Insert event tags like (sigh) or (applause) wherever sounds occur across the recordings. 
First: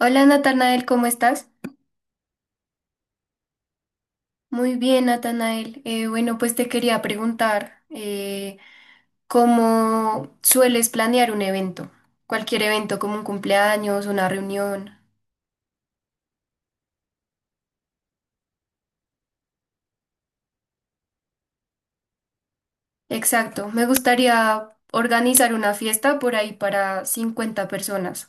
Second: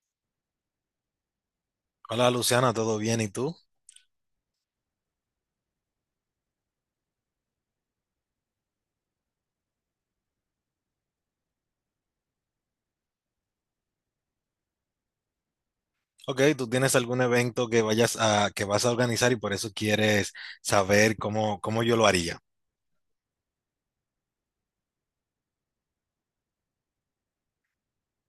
Hola Natanael, ¿cómo estás? Hola Luciana, ¿todo bien? ¿Y tú? Muy bien, Natanael. Bueno, pues te quería preguntar, ¿cómo sueles planear un evento? Cualquier evento, como un cumpleaños, una reunión. Ok, ¿tú tienes algún evento que vayas a que vas a organizar y por eso quieres saber cómo yo lo haría? Exacto, me gustaría organizar una fiesta por ahí para 50 personas.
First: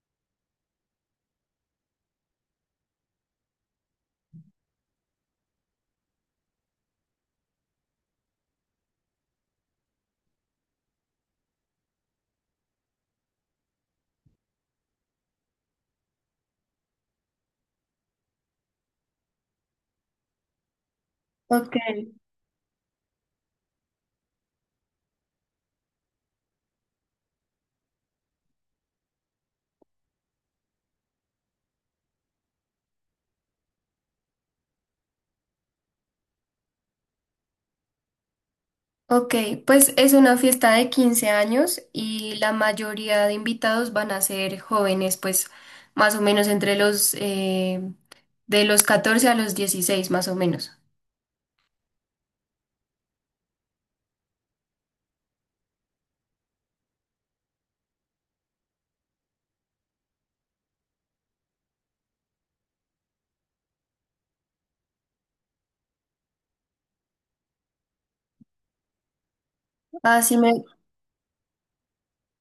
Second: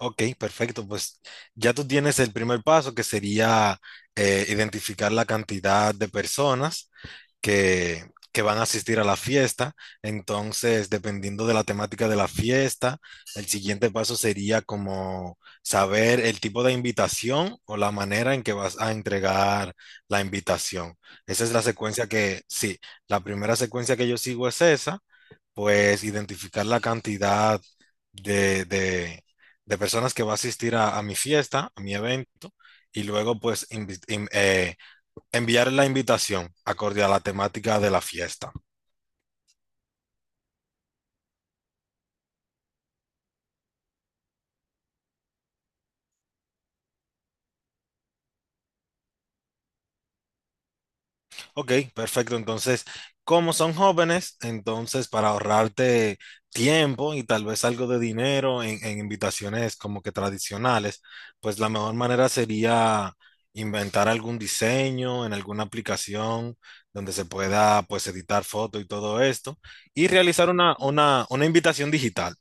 Ok, perfecto. Pues ya tú tienes el primer paso que sería identificar la cantidad de personas que, que van a asistir a la fiesta. Entonces, dependiendo de la temática de la fiesta, el siguiente paso sería como saber el tipo de invitación o la manera en que vas a entregar la invitación. Esa es la Ok. secuencia sí, la primera secuencia que yo sigo es esa, pues identificar la cantidad de, de- de personas que va a asistir a mi fiesta, a mi evento, y luego pues enviar la invitación acorde a la temática de la fiesta. Ok, pues es una fiesta de 15 años y la mayoría de invitados van a ser jóvenes, pues más o menos entre los de los 14 a los 16 más o menos. Ok, perfecto. Entonces, como son jóvenes, entonces para ahorrarte tiempo y tal vez algo de dinero en invitaciones como que tradicionales, pues la mejor manera sería inventar algún diseño en alguna aplicación donde se pueda pues editar fotos y todo esto y Ah, sí, realizar me, una invitación digital.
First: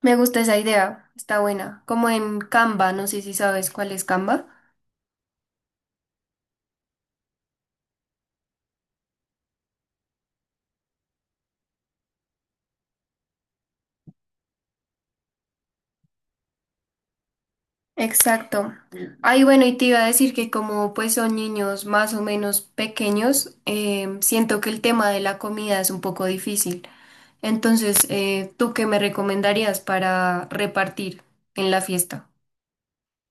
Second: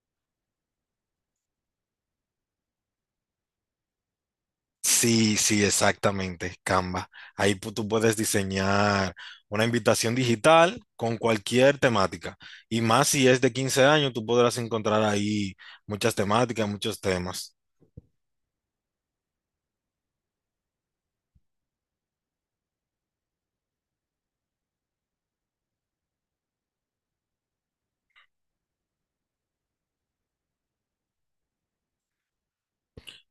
me gusta esa idea, está buena. Como en Canva, no sé si sabes cuál es Canva. Sí, sí, exactamente, Canva. Tú puedes diseñar una invitación digital con cualquier temática. Y más si es de 15 años, tú podrás encontrar ahí muchas temáticas, muchos temas. Exacto. Ay, bueno, y te iba a decir que como pues son niños más o menos pequeños, siento que el tema de la comida es un poco difícil. Entonces, ¿tú qué me recomendarías para repartir en la fiesta?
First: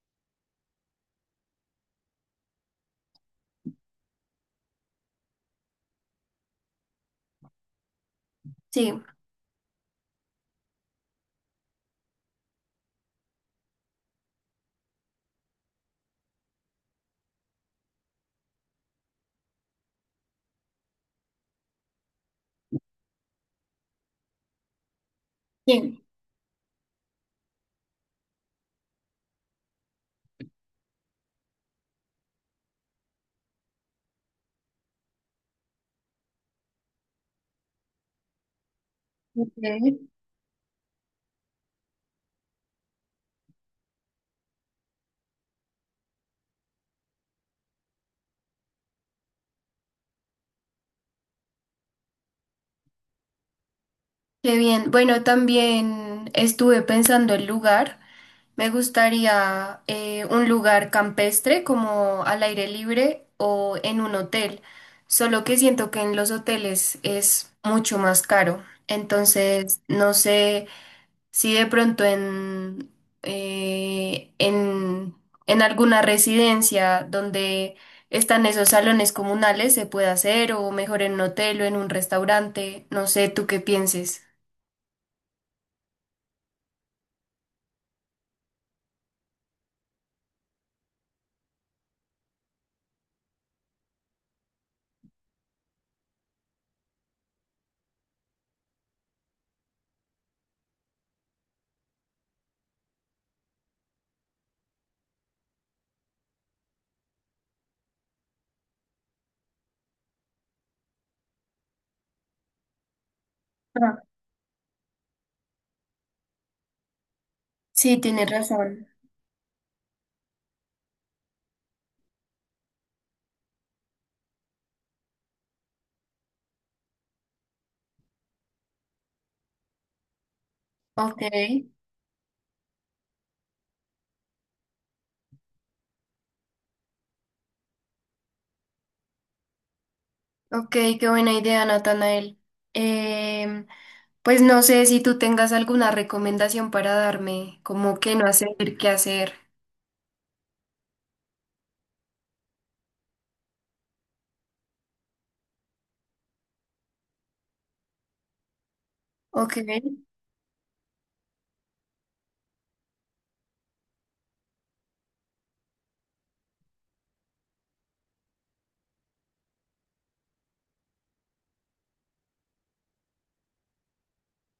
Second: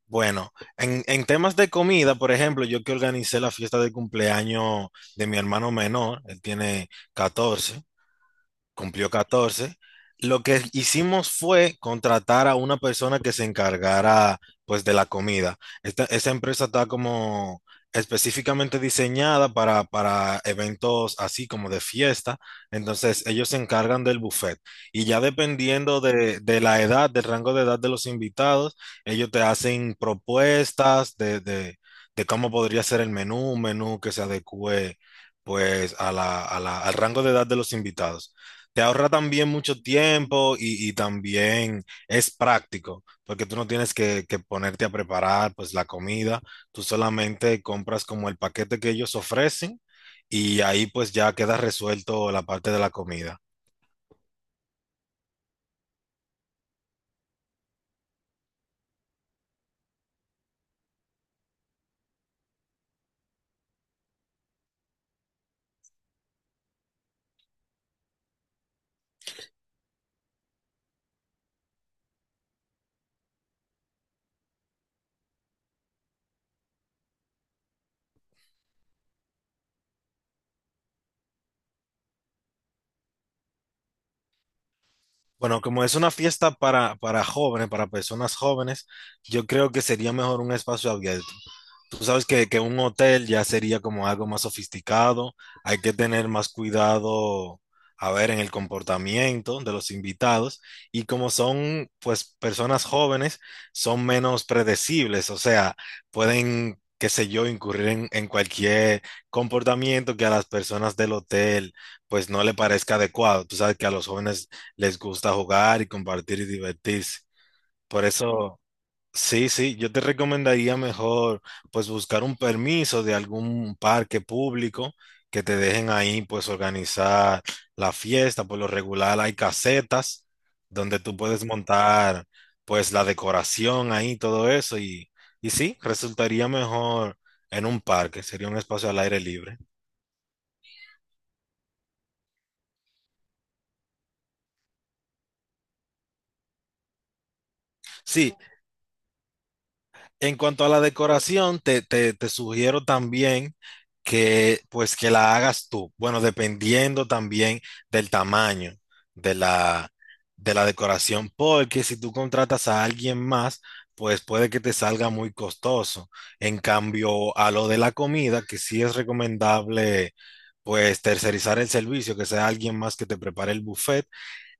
Bueno, en temas de comida, por ejemplo, yo que organicé la fiesta de cumpleaños de mi hermano menor, él tiene 14. Sí. Cumplió 14. Lo que hicimos fue contratar a una persona que se encargara pues de la comida. Esa empresa está como específicamente diseñada para eventos así como de fiesta. Entonces ellos se encargan del buffet y ya Bien. dependiendo de la edad, del rango de edad de los invitados, ellos te hacen propuestas de cómo podría ser el menú, un menú que se adecue pues a la al rango de edad de los invitados. Te ahorra también mucho Ok. tiempo y también es práctico, porque tú no tienes que ponerte a preparar pues la comida. Tú solamente compras como el paquete que ellos ofrecen y ahí pues ya queda resuelto la parte de la comida. Qué bien. Bueno, también estuve pensando el lugar. Me gustaría un lugar campestre como al aire libre o en un hotel, solo que siento que en los hoteles es mucho más caro. Entonces, no sé si de pronto eh, en, en alguna residencia donde están esos salones comunales se puede hacer o mejor en un hotel o en un restaurante. No sé, ¿tú qué pienses? Bueno, como es una fiesta para jóvenes, para personas jóvenes, yo creo que sería mejor un espacio abierto. Tú sabes que un hotel ya sería como algo más sofisticado, hay que tener más cuidado, a ver, en el comportamiento de los invitados y como son pues personas jóvenes, son menos predecibles, o sea, pueden, qué sé yo, incurrir en cualquier comportamiento que a las personas del hotel pues no le parezca adecuado. Tú sabes que a Ah, los jóvenes les gusta jugar y compartir y divertirse. sí, Por tienes eso, razón. sí, sí, yo te recomendaría mejor pues buscar un permiso de algún parque público que te dejen ahí pues organizar la fiesta. Por lo regular hay casetas donde tú Ok. puedes montar pues la decoración ahí, todo eso y sí, resultaría mejor en un parque, sería un espacio al aire libre. Ok, qué buena idea, Natanael. Em, pues no sé si tú tengas alguna recomendación para darme, como qué no Sí, hacer, qué hacer. en cuanto a la decoración, te sugiero también que pues que la hagas tú. Bueno, dependiendo también del tamaño de Ok, la, de la decoración, porque si tú contratas a alguien más, pues puede que te salga muy costoso. En cambio, a lo de la comida, que sí es recomendable pues tercerizar el servicio, que sea alguien más que te prepare el buffet,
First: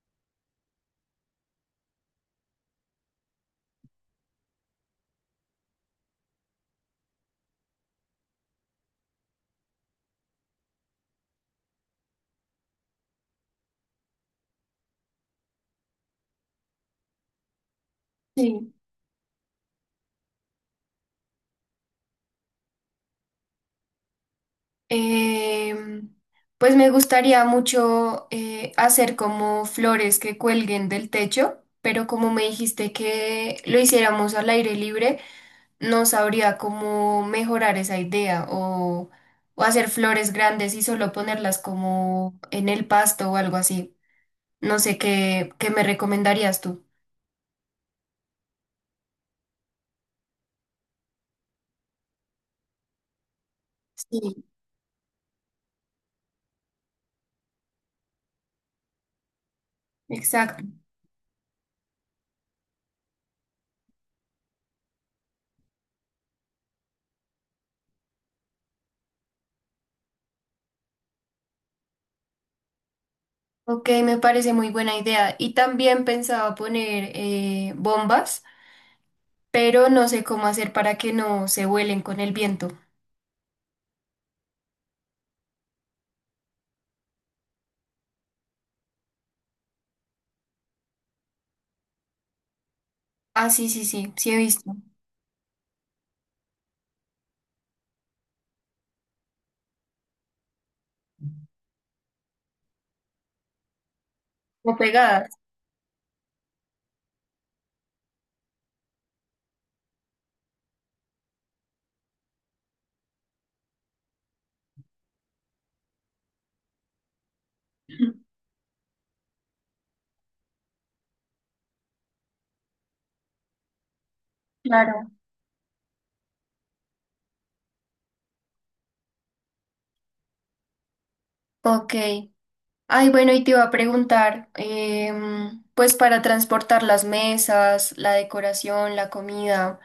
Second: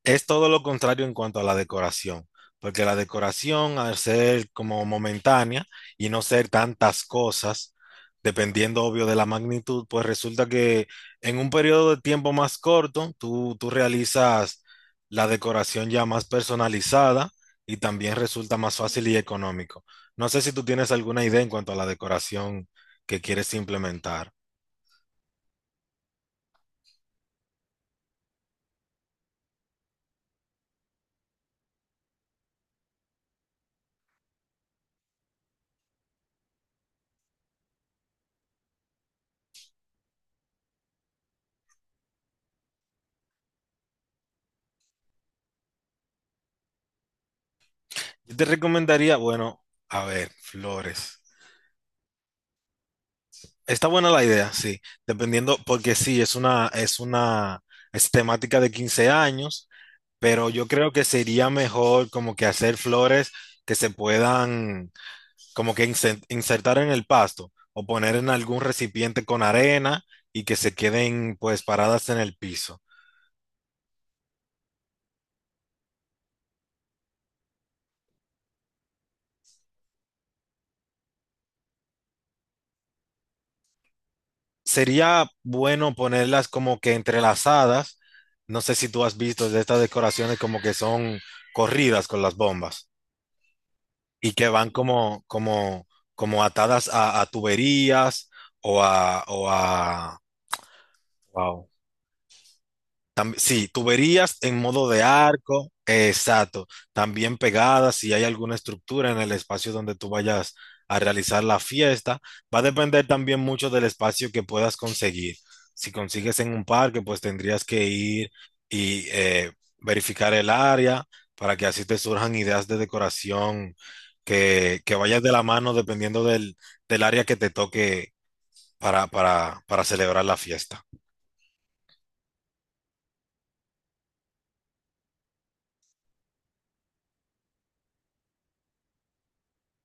es todo lo contrario en cuanto a la decoración, porque la decoración, al ser como momentánea y no ser tantas cosas, dependiendo obvio de la magnitud, pues resulta que en un periodo de tiempo más corto, tú realizas la decoración ya más personalizada y también resulta sí. más fácil y económico. No sé si tú tienes alguna idea en cuanto a la decoración que quieres implementar. Em, pues me gustaría mucho hacer como flores que cuelguen del techo, pero como me dijiste que lo hiciéramos al aire libre, no sabría cómo mejorar esa idea, o hacer flores grandes y solo ponerlas como en el pasto o algo así. No sé qué me recomendarías tú. Yo te recomendaría, bueno, a ver, flores. Está buena la Sí, idea, sí. Dependiendo, porque sí, es temática de 15 años, pero exacto. yo creo que sería mejor como que hacer flores que se puedan como que insertar en el pasto o poner en algún recipiente con arena y que se queden pues paradas en el piso. Ok, me parece muy buena idea. Y también pensaba poner bombas, pero no sé cómo hacer para que no se vuelen con el viento. Sería bueno ponerlas como que entrelazadas. No sé si tú has visto de estas decoraciones como que son corridas con las bombas. Ah, sí, sí, sí, sí Y he que visto. van como atadas a tuberías o a wow. Sí, tuberías en O modo de pegadas. arco, exacto. También pegadas, si hay alguna estructura en el espacio donde tú vayas a realizar la fiesta. Va a depender también mucho del espacio que puedas conseguir. Si consigues en un parque, pues tendrías que ir (laughs) y verificar el área para que así te surjan ideas de decoración que Claro. vayas de la mano dependiendo del área que te toque para celebrar la fiesta. Ok. Ay, bueno, y te iba a preguntar, pues para transportar las mesas, la decoración, la comida.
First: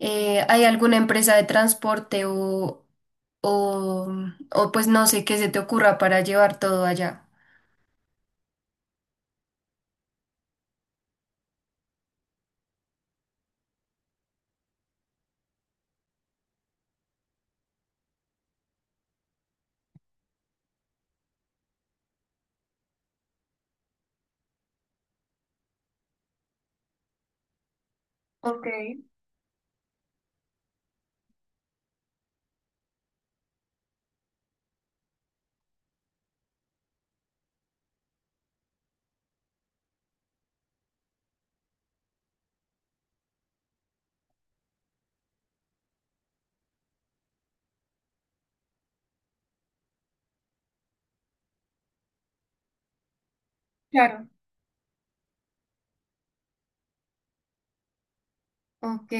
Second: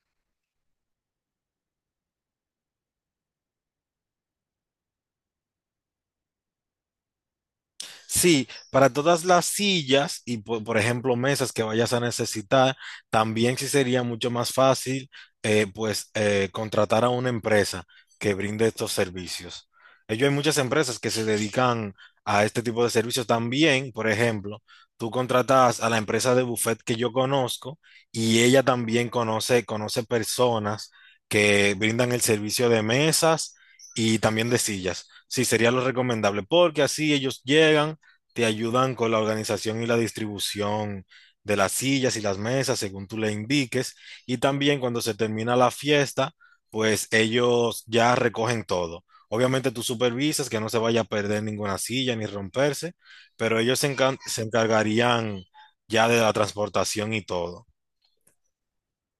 ¿Hay alguna empresa de transporte o, o pues no sé qué se te ocurra para llevar todo allá? Sí, para todas las sillas y por ejemplo mesas que vayas a necesitar, también sí sería mucho más fácil contratar a una empresa que brinde estos servicios. Ellos hay muchas empresas que se dedican a este tipo de servicios también. Por ejemplo, tú contratas a la empresa de buffet que yo conozco y ella Ok, también conoce, conoce personas que brindan el servicio de mesas y también de sillas. Sí, sería lo recomendable porque así ellos llegan, te ayudan con la organización y la distribución de las sillas y las mesas según tú le indiques. Y también cuando se termina la fiesta, pues ellos ya recogen todo. Obviamente tú supervisas que no se vaya a perder ninguna silla ni romperse, pero ellos claro. se encargarían ya de la transportación y todo. Ok.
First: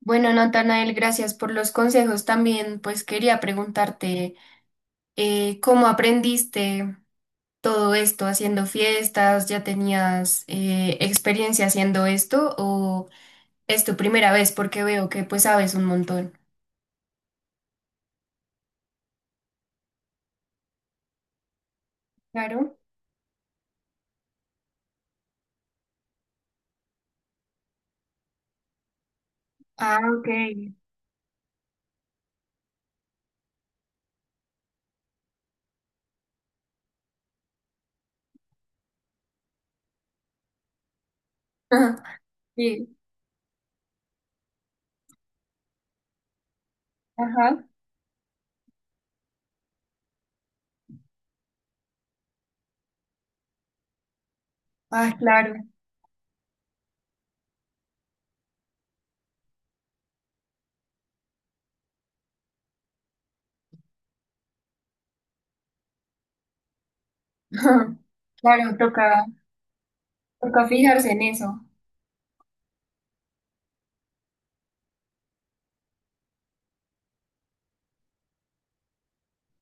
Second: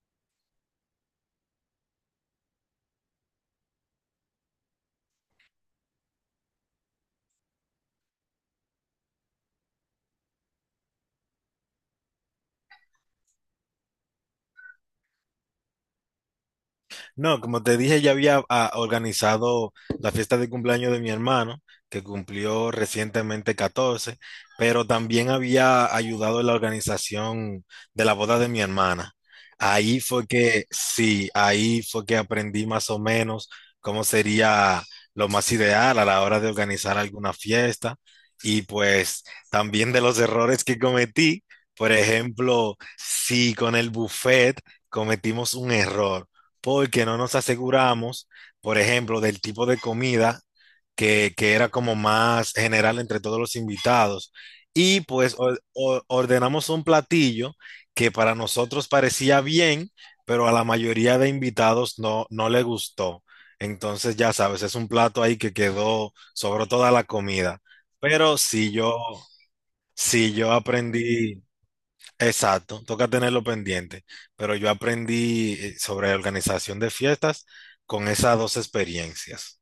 Bueno, Natanael, gracias por los consejos. También pues quería preguntarte ¿cómo aprendiste todo esto haciendo fiestas? ¿Ya tenías experiencia haciendo esto o es tu primera vez? Porque veo que pues sabes un montón. No, como te dije, ya había organizado la fiesta de cumpleaños de mi hermano, que cumplió Claro. recientemente 14, pero también había ayudado en la organización de la boda de mi hermana. Ah, Ahí ok. fue que, sí, ahí fue que aprendí más o menos cómo sería lo más ideal a la hora de organizar alguna fiesta y pues también de los errores que cometí. Por (laughs) ejemplo, Sí. si con el buffet cometimos un error porque no nos Ajá. aseguramos, por ejemplo, del tipo de comida que era como más general entre todos los invitados. Y Ah, pues claro. Ordenamos un platillo que para nosotros parecía bien, pero a la mayoría de invitados no, no le gustó. Entonces, ya sabes, es un plato ahí que quedó, sobró toda la (laughs) comida. Ajá. Pero si Claro, yo, toca, si yo toca fijarse en aprendí. eso. Exacto, toca tenerlo pendiente, pero yo aprendí sobre organización de fiestas con esas dos experiencias.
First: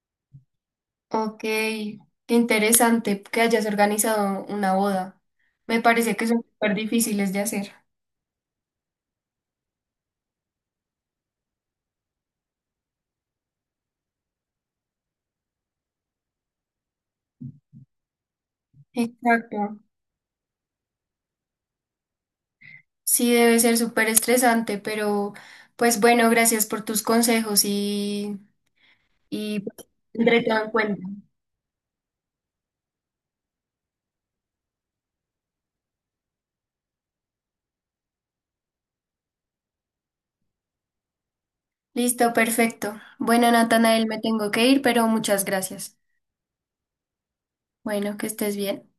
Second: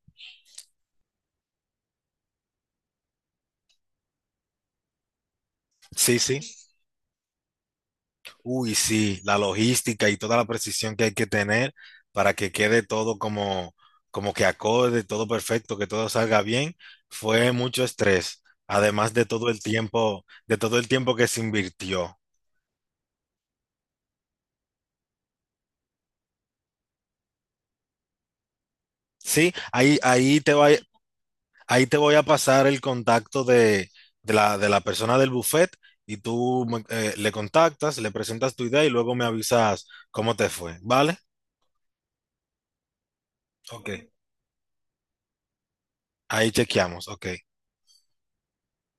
Ok, qué interesante que hayas organizado una boda. Me parece Sí, que sí, son súper difíciles de hacer. uy, sí, la logística y toda la precisión que hay que tener para que quede todo como, como que acorde, todo perfecto, que todo salga bien, fue mucho estrés, además de todo el Exacto. tiempo, de todo el tiempo que se invirtió. Sí, debe ser súper estresante, pero pues bueno, gracias por tus consejos Sí, y pues, ahí, ahí tendré te todo va, en cuenta. ahí te voy a pasar el contacto de la persona del buffet y le contactas, le presentas tu idea y luego me avisas cómo te fue, ¿vale? Listo, perfecto. Bueno, Ok, Natanael, me tengo que ir, pero muchas gracias. ahí chequeamos, ok. Bueno, que estés bien.